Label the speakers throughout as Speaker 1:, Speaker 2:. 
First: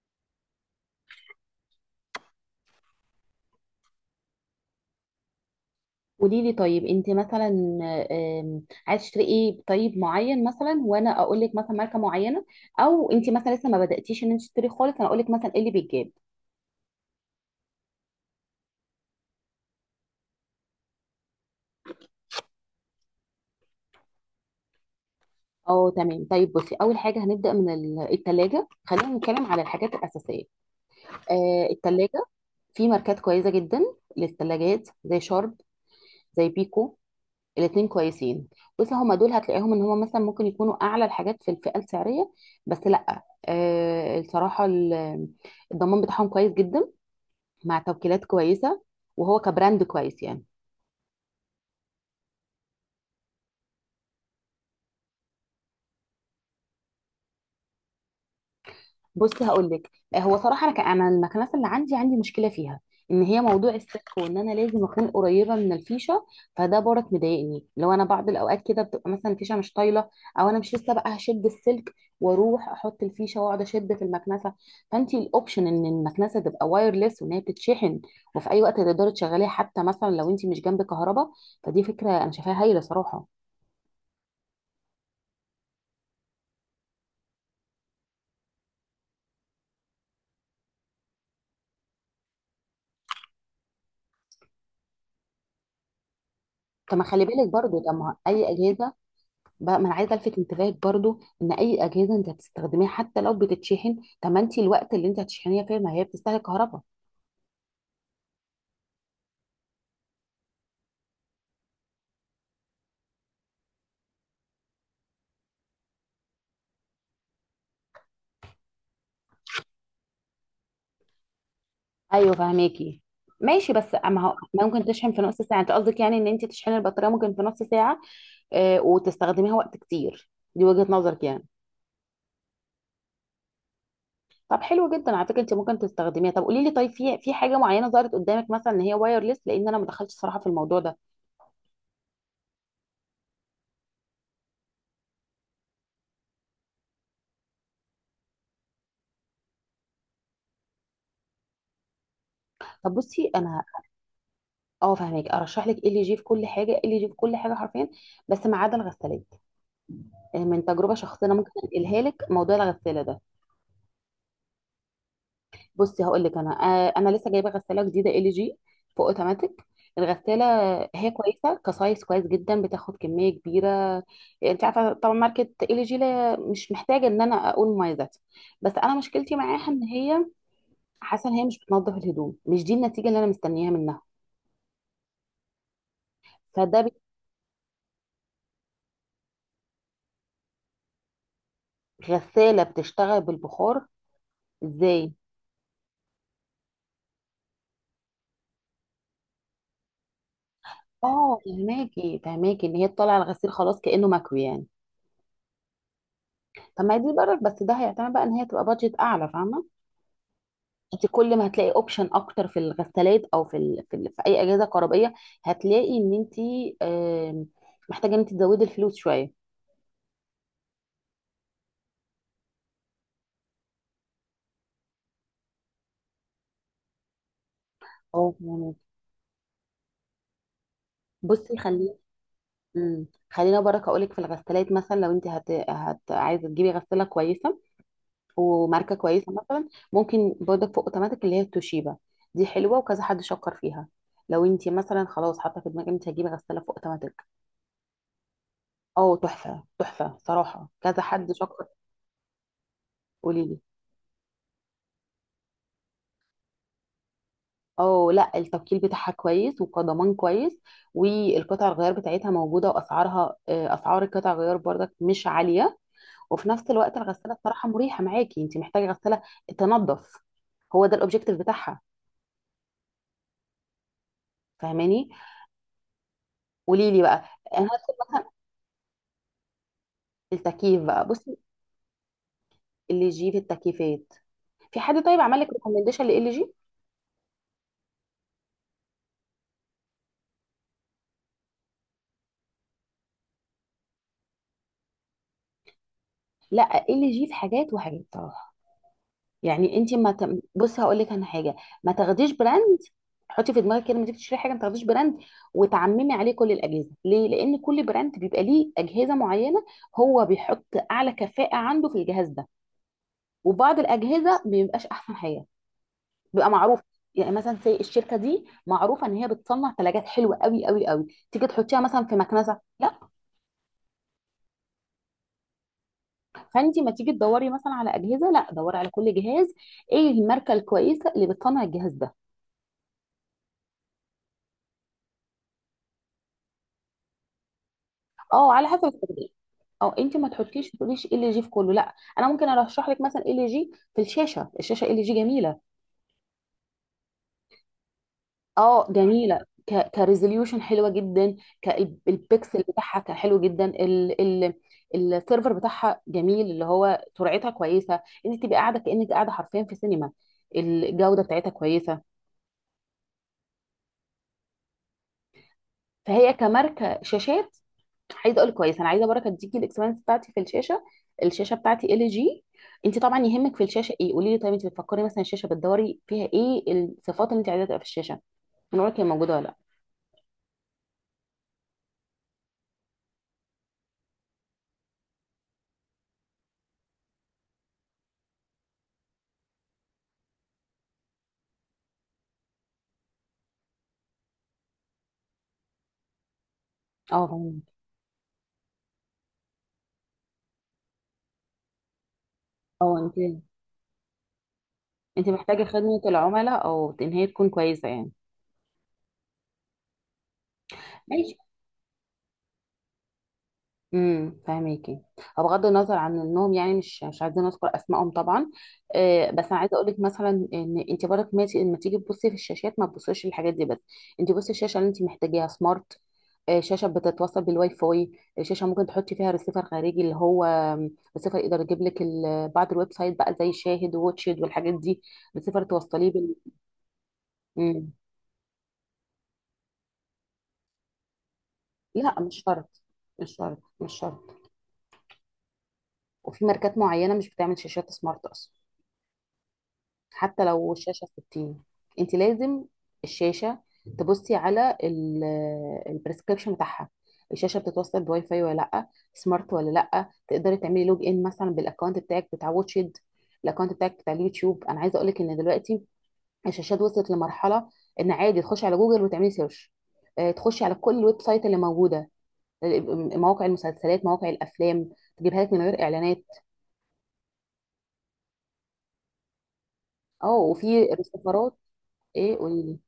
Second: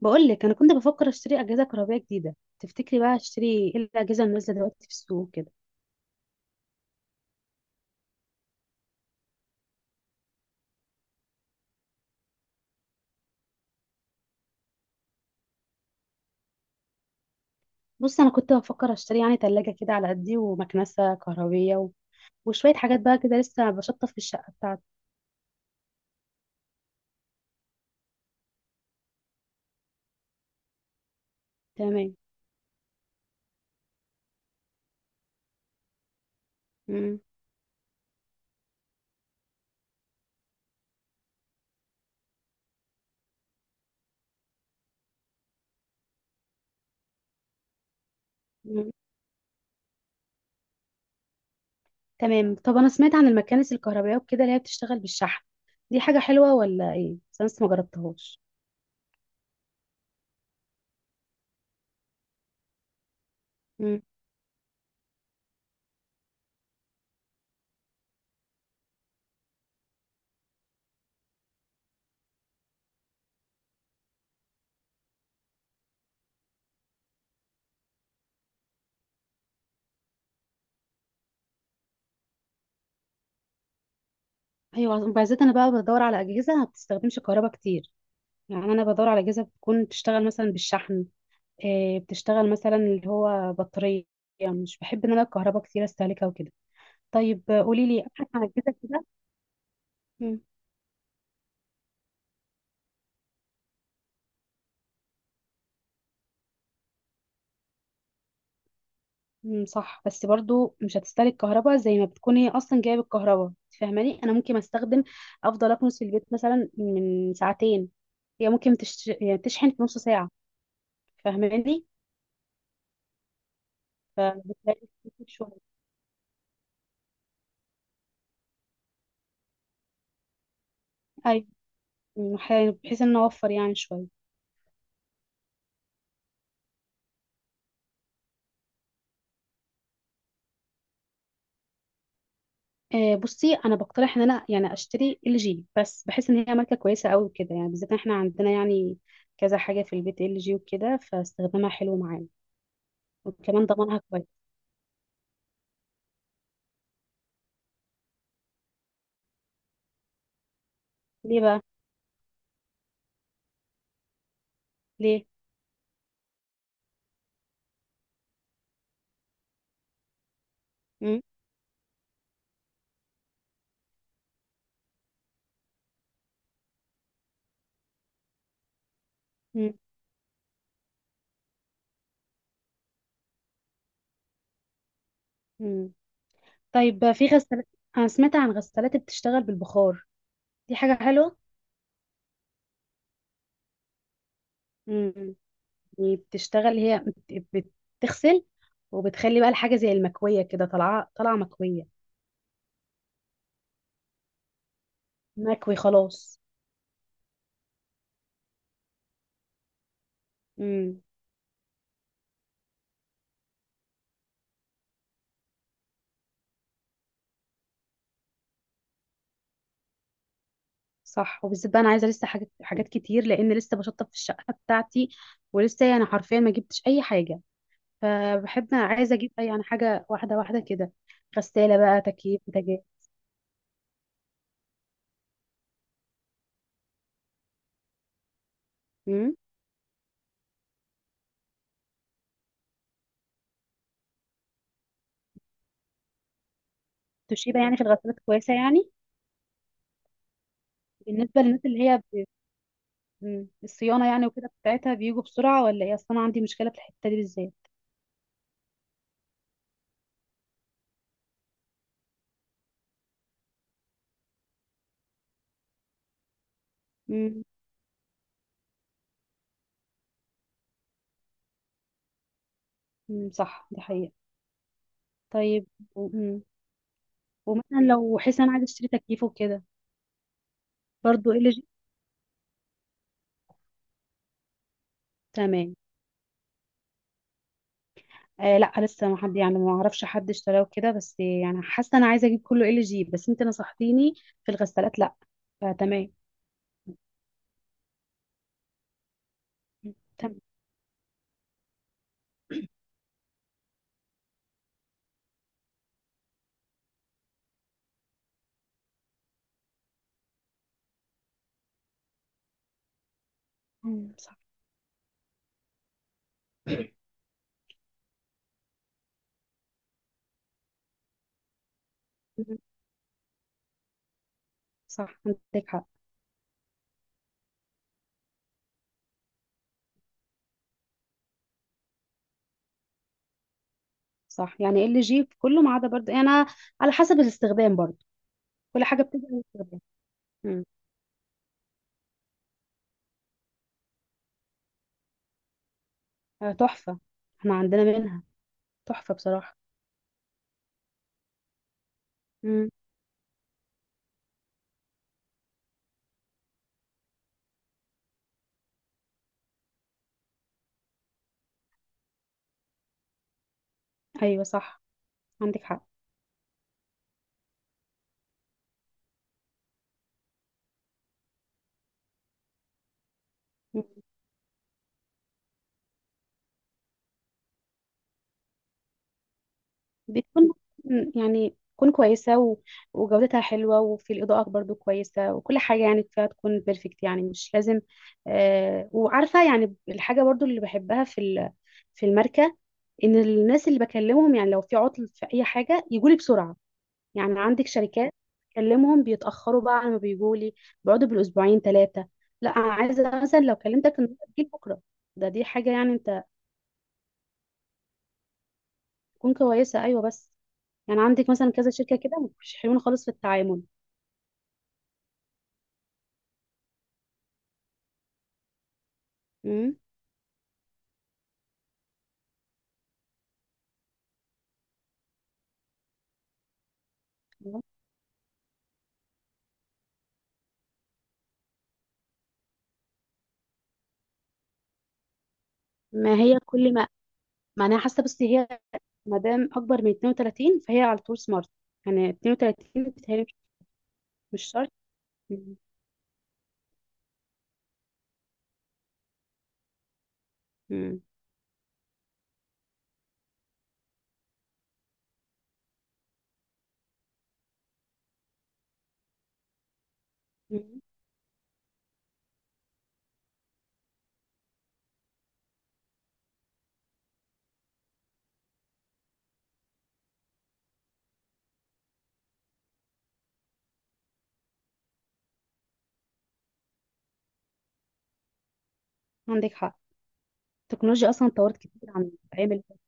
Speaker 1: بقول لك انا كنت بفكر اشتري اجهزه كهربائيه جديده. تفتكري بقى اشتري ايه الاجهزه اللي نازله دلوقتي في السوق كده؟
Speaker 2: قولي لي طيب انت مثلا، عايز تشتري ايه طيب معين مثلا وانا اقول لك مثلا ماركه معينه، او انت مثلا لسه ما بداتيش ان انت تشتري خالص انا اقول لك مثلا ايه اللي بيتجاب.
Speaker 1: بص، انا كنت بفكر اشتري يعني ثلاجه كده على قدي ومكنسه كهربيه وشويه حاجات بقى كده، لسه بشطف في الشقه بتاعتي.
Speaker 2: اه تمام طيب بصي اول حاجه هنبدا من التلاجة، خلينا نتكلم على الحاجات الاساسيه. آه
Speaker 1: تمام.
Speaker 2: التلاجة، في ماركات كويسه جدا للتلاجات، زي شارب، زي بيكو،
Speaker 1: مم.
Speaker 2: الاتنين كويسين. بص هما دول هتلاقيهم ان هما مثلا ممكن يكونوا اعلى الحاجات في الفئه السعريه، بس لا آه الصراحه الضمان بتاعهم كويس جدا، مع توكيلات كويسه،
Speaker 1: مم.
Speaker 2: وهو كبراند كويس يعني.
Speaker 1: تمام، طب انا سمعت عن المكانس الكهربائيه وكده اللي هي بتشتغل بالشحن. دي حاجه حلوه ولا ايه؟ بس انا لسه ما جربتهاش.
Speaker 2: بصي هقول لك هو صراحه انا انا المكنسه اللي عندي مشكله فيها، ان هي موضوع
Speaker 1: مم.
Speaker 2: السلك، وان انا لازم اكون قريبه من الفيشه، فده برك مضايقني، لو انا بعض الاوقات كده بتبقى مثلا الفيشه مش طايله، او انا مش لسه بقى هشد السلك واروح احط الفيشه واقعد اشد في المكنسه. فانت الاوبشن ان المكنسه تبقى وايرلس وان هي بتتشحن، وفي اي وقت تقدري تشغليها حتى مثلا لو انت مش جنب كهرباء، فدي فكره انا شايفاها هايله صراحه.
Speaker 1: ايوه، وبالذات انا بقى بدور على اجهزه ما بتستخدمش كهرباء كتير. يعني انا بدور على اجهزه بتكون بتشتغل مثلا بالشحن، بتشتغل مثلا اللي هو بطارية. مش بحب ان انا الكهرباء كتير استهلكها وكده.
Speaker 2: طب ما خلي
Speaker 1: طيب
Speaker 2: بالك برضو،
Speaker 1: قولي
Speaker 2: طب
Speaker 1: لي
Speaker 2: ما
Speaker 1: ابحث عن
Speaker 2: اي
Speaker 1: اجهزة
Speaker 2: اجهزه
Speaker 1: كده.
Speaker 2: بقى، ما انا عايزه الفت
Speaker 1: مم،
Speaker 2: انتباهك برضو ان اي اجهزه انت هتستخدميها حتى لو بتتشحن، طب ما انت الوقت اللي انت هتشحنيها فيه ما هي بتستهلك كهرباء.
Speaker 1: مم، صح، بس برضو مش هتستهلك كهرباء زي ما بتكون هي اصلا جايه بالكهرباء. فاهماني؟ انا ممكن استخدم، افضل اكنس في البيت مثلا من ساعتين، هي ممكن يعني تشحن في نص ساعة. فاهماني؟
Speaker 2: ايوه فهماكي، ماشي بس ما هو ممكن
Speaker 1: فبتلاقي
Speaker 2: تشحن في
Speaker 1: كتير
Speaker 2: نص ساعه، انت
Speaker 1: شوية.
Speaker 2: قصدك يعني ان انت تشحني البطاريه ممكن في نص ساعه، آه وتستخدميها وقت كتير، دي وجهه نظرك يعني.
Speaker 1: ايوه. مم، بحيث ان أنا اوفر يعني شوية.
Speaker 2: طب حلو جدا على فكره انت ممكن تستخدميها، طب قولي لي طيب في حاجه معينه ظهرت قدامك مثلا ان هي وايرلس، لان انا ما دخلتش صراحه في الموضوع ده.
Speaker 1: بصي، انا بقترح ان انا يعني اشتري ال جي، بس بحس ان هي ماركه كويسه قوي كده، يعني بالذات إن احنا عندنا يعني كذا حاجه في البيت ال جي وكده، فاستخدامها حلو معانا.
Speaker 2: طب بصي انا،
Speaker 1: وكمان ضمانها كويس.
Speaker 2: اه فاهمك، ارشح لك ال جي في كل حاجه، ال جي في كل حاجه حرفيا، بس ما عدا الغسالات، من تجربه شخصيه انا
Speaker 1: ليه
Speaker 2: ممكن
Speaker 1: بقى؟
Speaker 2: انقلها لك موضوع الغساله ده.
Speaker 1: ليه؟
Speaker 2: بصي هقول لك انا، انا لسه جايبه غساله جديده ال جي، فوق اوتوماتيك الغساله، هي
Speaker 1: مم؟
Speaker 2: كويسه، كسايز كويس جدا، بتاخد كميه كبيره. انت عارفه طبعا ماركه ال جي، لا مش محتاجه ان انا اقول مميزاتها، بس انا مشكلتي معاها
Speaker 1: مم؟
Speaker 2: ان هي حاسه ان هي مش بتنظف الهدوم، مش دي النتيجه اللي انا مستنياها منها،
Speaker 1: مم.
Speaker 2: فده
Speaker 1: طيب في غسالات، انا سمعت عن غسالات بتشتغل بالبخار. دي حاجه حلوه.
Speaker 2: غساله بتشتغل بالبخار ازاي؟
Speaker 1: مم. يعني بتشتغل هي، بت- بتغسل، وبتخلي بقى الحاجه زي المكويه كده، طالعه طالعه
Speaker 2: اه
Speaker 1: مكويه.
Speaker 2: فهماكي فهماكي ان هي تطلع الغسيل خلاص كانه مكوي يعني.
Speaker 1: مكوي خلاص.
Speaker 2: طب ما هي دي برك، بس ده هيعتمد بقى ان هي تبقى بادجت اعلى، فاهمه؟
Speaker 1: مم.
Speaker 2: انت كل ما هتلاقي اوبشن اكتر في الغسالات او في في اي اجهزه كهربائيه، هتلاقي ان انت آم، محتاجه ان انت تزودي الفلوس شويه.
Speaker 1: صح، وبالذات بقى انا عايزه لسه حاجات كتير، لان لسه بشطب في الشقه بتاعتي ولسه يعني حرفيا ما جبتش اي حاجه.
Speaker 2: اه
Speaker 1: فبحب
Speaker 2: يعني
Speaker 1: انا عايزه اجيب اي يعني حاجه، واحده واحده كده.
Speaker 2: بصي
Speaker 1: غساله
Speaker 2: خلي،
Speaker 1: بقى، تكييف، بوتاجاز.
Speaker 2: خلينا برك اقول لك في الغسالات مثلا لو انت عايزه تجيبي غساله كويسه وماركه كويسه،
Speaker 1: امم.
Speaker 2: مثلا ممكن برضك في اوتوماتيك اللي هي التوشيبا، دي حلوه وكذا حد شكر فيها. لو انت مثلا خلاص حاطه في دماغك انت هتجيبي غساله في اوتوماتيك،
Speaker 1: توشيبا يعني في الغسالات كويسه يعني؟
Speaker 2: اه تحفة تحفة صراحة، كذا حد
Speaker 1: بالنسبه للناس
Speaker 2: شكر.
Speaker 1: اللي هي
Speaker 2: قولي
Speaker 1: مم.
Speaker 2: لي،
Speaker 1: الصيانه يعني وكده بتاعتها، بيجوا بسرعه ولا ايه؟ اصلا عندي مشكله في الحته دي بالذات.
Speaker 2: اه لا التوكيل بتاعها كويس وكضمان كويس، والقطع الغيار بتاعتها موجودة، واسعارها اسعار القطع الغيار برضك مش عالية. وفي نفس الوقت الغسالة
Speaker 1: امم.
Speaker 2: بصراحة مريحة معاكي، انت محتاجة غسالة تنظف، هو ده الاوبجيكتيف بتاعها،
Speaker 1: أمم، صح، دي حقيقه.
Speaker 2: فاهماني؟
Speaker 1: طيب، و... أمم.
Speaker 2: قولي لي بقى، انا
Speaker 1: ومثلا
Speaker 2: هدخل
Speaker 1: لو
Speaker 2: مثلا
Speaker 1: حسن، عايز اشتري تكييف وكده،
Speaker 2: التكييف بقى،
Speaker 1: برضو
Speaker 2: بصي
Speaker 1: ال جي؟
Speaker 2: ال جي في التكييفات، في حد طيب عمل لك
Speaker 1: تمام.
Speaker 2: ريكومنديشن ل ال جي؟
Speaker 1: آه لا، لسه ما حد، يعني ما اعرفش حد اشتراه كده، بس يعني حاسه انا عايزه اجيب كله ال جي، بس انت نصحتيني في الغسالات لا، فتمام.
Speaker 2: لا ال جي في حاجات وحاجات، يعني انت ما ت...
Speaker 1: تمام.
Speaker 2: بص هقول لك انا حاجه، ما تاخديش براند، حطي في دماغك كده لما تيجي تشتري حاجه ما تاخديش براند وتعممي عليه كل الاجهزه، ليه؟ لان كل براند بيبقى ليه اجهزه معينه، هو بيحط اعلى كفاءه عنده في الجهاز ده، وبعض
Speaker 1: مم،
Speaker 2: الاجهزه
Speaker 1: صح.
Speaker 2: ما بيبقاش احسن حاجه، بيبقى معروف. يعني مثلا زي الشركه دي معروفه ان هي بتصنع ثلاجات حلوه قوي قوي قوي، تيجي تحطيها مثلا في
Speaker 1: مم،
Speaker 2: مكنسه؟ لا.
Speaker 1: صح، عندك حق.
Speaker 2: فانت ما تيجي تدوري مثلا على اجهزه، لا دوري على كل جهاز، ايه الماركه الكويسه اللي بتصنع الجهاز ده.
Speaker 1: صح، يعني ال جي في كله ما عدا، برضه يعني أنا على حسب الاستخدام برضه.
Speaker 2: اه على
Speaker 1: كل
Speaker 2: حسب
Speaker 1: حاجه بتبقى
Speaker 2: التطبيق،
Speaker 1: الاستخدام.
Speaker 2: اه انت ما
Speaker 1: مم.
Speaker 2: تحطيش تقوليش ال جي في كله، لا انا ممكن ارشح لك مثلا ال جي في الشاشه، الشاشه ال جي جميله.
Speaker 1: آه تحفه، احنا عندنا منها.
Speaker 2: اه
Speaker 1: تحفه
Speaker 2: جميله،
Speaker 1: بصراحه.
Speaker 2: ك كريزوليوشن حلوه جدا، كالبكسل
Speaker 1: مم.
Speaker 2: بتاعها كان حلو جدا ال ال السيرفر بتاعها جميل، اللي هو سرعتها كويسه، انت تبقى قاعده كانك قاعده حرفيا في سينما، الجوده بتاعتها كويسه.
Speaker 1: ايوه صح، عندك حق.
Speaker 2: فهي كماركه شاشات عايزه اقول كويس، انا عايزه بركه تديكي الاكسبيرينس بتاعتي في الشاشه، الشاشه بتاعتي ال جي. انت طبعا يهمك في الشاشه ايه؟ قولي لي طيب انت بتفكري مثلا الشاشه بتدوري فيها ايه الصفات اللي انت عايزاها تبقى في الشاشه، من رايك هي موجوده ولا لا؟
Speaker 1: بتكون، يعني تكون كويسة وجودتها حلوة، وفي الإضاءة برضو كويسة، وكل حاجة يعني فيها تكون بيرفكت، يعني مش لازم. آه، وعارفة يعني الحاجة برضو اللي بحبها في في الماركة، إن الناس اللي بكلمهم، يعني لو في عطل في أي حاجة يجولي بسرعة.
Speaker 2: اه
Speaker 1: يعني عندك
Speaker 2: فهمت.
Speaker 1: شركات بكلمهم بيتأخروا بقى على ما بيجولي، بيقعدوا بالأسبوعين ثلاثة. لا، أنا
Speaker 2: اه انت
Speaker 1: عايزة مثلا لو كلمتك النهاردة تجيلي بكرة. ده دي
Speaker 2: محتاجه
Speaker 1: حاجة يعني
Speaker 2: خدمه
Speaker 1: أنت.
Speaker 2: العملاء او ان هي تكون كويسه،
Speaker 1: تكون كويسه، ايوه. بس يعني عندك
Speaker 2: يعني
Speaker 1: مثلا كذا شركه كده مش حلوين خالص في التعامل.
Speaker 2: فاهميكي. هو بغض النظر عن النوم يعني مش عايزين نذكر اسمائهم طبعا، آه بس انا عايزه
Speaker 1: امم.
Speaker 2: اقول لك مثلا ان انت برك ما لما تيجي تبصي في الشاشات ما تبصيش للحاجات دي بس، انت بصي الشاشه اللي انت محتاجاها سمارت، آه شاشه بتتوصل بالواي فاي، شاشه ممكن تحطي فيها ريسيفر خارجي اللي هو ريسيفر يقدر يجيب لك بعض الويب سايت بقى زي شاهد ووتشد والحاجات دي، ريسيفر توصليه
Speaker 1: ما
Speaker 2: بال
Speaker 1: هي كل ما، ما انا
Speaker 2: مم.
Speaker 1: حاسه بس هي ما دام اكبر من 32 فهي على طول سمارت. يعني
Speaker 2: لا مش شرط،
Speaker 1: 32 بتهيألي مش،
Speaker 2: مش شرط، مش
Speaker 1: مش
Speaker 2: شرط.
Speaker 1: شرط. امم.
Speaker 2: وفي ماركات معينه مش بتعمل شاشات سمارت اصلا، حتى لو
Speaker 1: مم.
Speaker 2: الشاشة 60، انت لازم الشاشة تبصي على البريسكريبشن بتاعها، الشاشة بتتوصل بواي فاي ولا لا، سمارت ولا لا، تقدري
Speaker 1: مم.
Speaker 2: تعملي لوج ان مثلا بالاكونت بتاعك بتاع واتشد، الاكونت بتاعك بتاع اليوتيوب. انا عايزة اقولك ان دلوقتي الشاشات وصلت لمرحلة ان عادي تخشي على جوجل وتعملي سيرش، تخشي على كل الويب سايت اللي موجودة، آه، مواقع المسلسلات مواقع الافلام، تجيبها لك من غير اعلانات.
Speaker 1: عندك حق.
Speaker 2: اه وفي
Speaker 1: التكنولوجيا اصلا اتطورت
Speaker 2: السفارات،
Speaker 1: كتير عن
Speaker 2: ايه
Speaker 1: العامل.
Speaker 2: قولي،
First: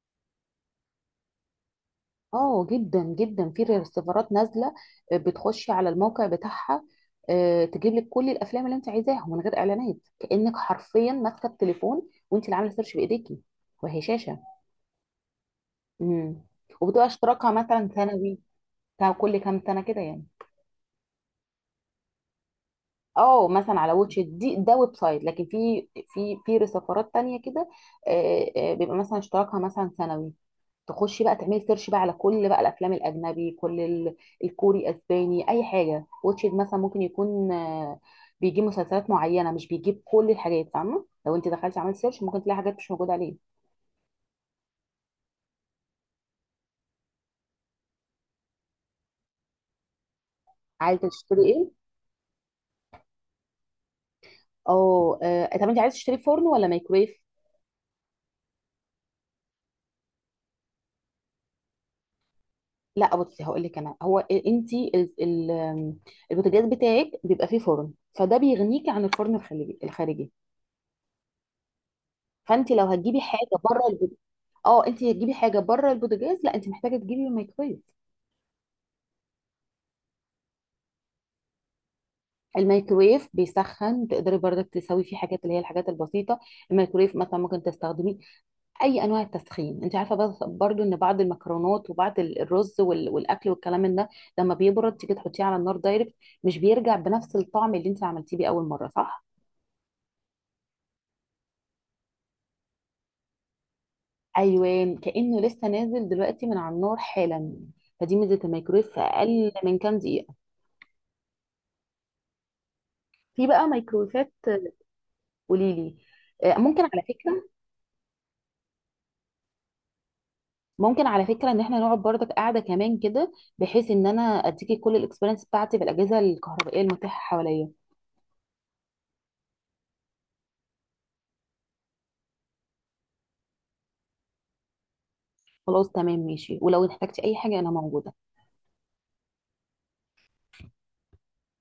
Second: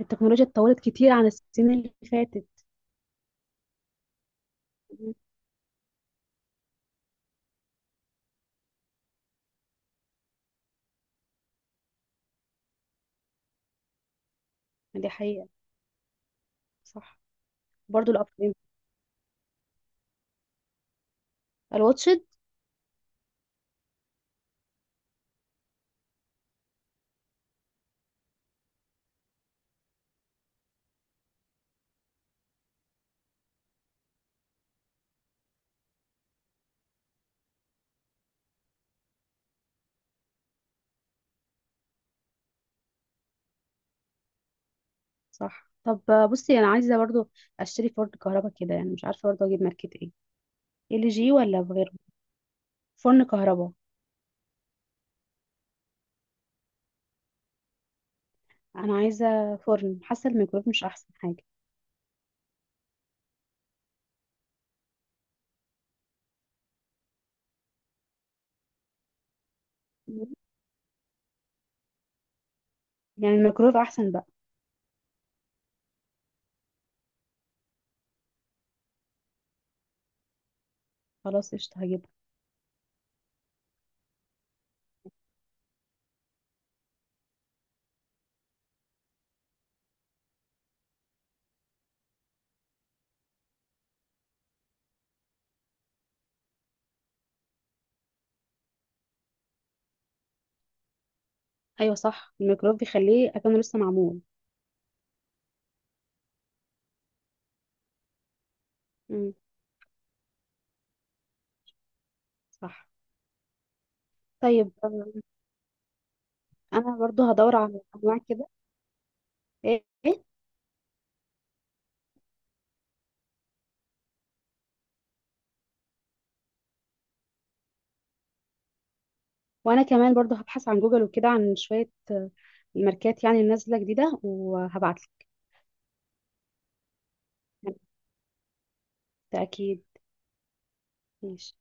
Speaker 1: التكنولوجيا اتطورت كتير عن السنين اللي فاتت.
Speaker 2: اه جدا جدا في ريسيفرات نازله،
Speaker 1: مم.
Speaker 2: بتخشي على الموقع بتاعها، تجيب لك كل الافلام اللي انت عايزاها من غير اعلانات كانك حرفيا ماسكه التليفون وانت اللي عامله سيرش بايديكي، وهي شاشه.
Speaker 1: دي حقيقه.
Speaker 2: امم، وبتبقى
Speaker 1: صح.
Speaker 2: اشتراكها مثلا
Speaker 1: برضو
Speaker 2: سنوي،
Speaker 1: الابلين،
Speaker 2: كل كام سنه كده يعني.
Speaker 1: الواتشد.
Speaker 2: اه مثلا على واتش إت، دي ده ويب سايت، لكن في في ريسيفرات تانية كده، بيبقى مثلا اشتراكها مثلا سنوي، تخشي بقى تعملي سيرش بقى على كل بقى الافلام الاجنبي كل الكوري اسباني اي حاجه، واتشد مثلا ممكن يكون بيجيب مسلسلات معينه مش بيجيب كل الحاجات، فاهمه؟ لو انت دخلتي عملت سيرش ممكن تلاقي حاجات مش موجوده عليه.
Speaker 1: صح. طب بصي، انا عايزه برضو اشتري فرن كهرباء كده، يعني مش عارفه برضو اجيب ماركه ايه.
Speaker 2: عايزه
Speaker 1: ال جي
Speaker 2: تشتري
Speaker 1: ولا
Speaker 2: ايه؟
Speaker 1: بغيره؟ فرن كهرباء.
Speaker 2: اه طب انت عايزه تشتري فرن ولا مايكرويف؟
Speaker 1: انا عايزه فرن، حاسه الميكرويف مش احسن حاجه.
Speaker 2: لا بصي هقول لك انا، هو انت البوتاجاز بتاعك بيبقى فيه فرن، فده بيغنيكي عن الفرن الخليجي الخارجي، فانت لو هتجيبي
Speaker 1: يعني
Speaker 2: حاجه
Speaker 1: الميكرويف
Speaker 2: بره
Speaker 1: احسن بقى؟
Speaker 2: اه انت هتجيبي حاجه بره البوتاجاز، لا انت محتاجه تجيبي مايكرويف.
Speaker 1: خلاص قشطه هجيبها.
Speaker 2: الميكرويف بيسخن، تقدري برضك تسوي فيه حاجات اللي هي الحاجات البسيطه، الميكرويف مثلا ممكن تستخدمي اي انواع التسخين انت عارفه، بس برضو ان بعض المكرونات وبعض الرز والاكل والكلام من ده لما بيبرد تيجي تحطيه على النار دايركت مش بيرجع بنفس الطعم اللي انت عملتيه بيه اول مره، صح؟
Speaker 1: ايوه صح، الميكرويف بيخليه اكنه لسه معمول.
Speaker 2: ايوه كانه لسه نازل دلوقتي من على النار حالا، فدي ميزه الميكرويف في
Speaker 1: امم.
Speaker 2: اقل من كام دقيقه.
Speaker 1: صح.
Speaker 2: في بقى ميكرويفات،
Speaker 1: طيب
Speaker 2: قولي لي، ممكن
Speaker 1: انا
Speaker 2: على
Speaker 1: برضو
Speaker 2: فكره،
Speaker 1: هدور على انواع كده. ايه إيه؟
Speaker 2: ان احنا نقعد برضك قاعده كمان كده بحيث ان انا اديكي كل الاكسبيرينس بتاعتي بالاجهزه الكهربائيه المتاحه حواليا.
Speaker 1: وانا كمان برضو هبحث عن جوجل وكده عن شويه الماركات يعني نازله جديده، وهبعتلك.
Speaker 2: خلاص تمام ماشي، ولو احتجتي اي حاجه انا موجوده.
Speaker 1: بالتاكيد. ماشي.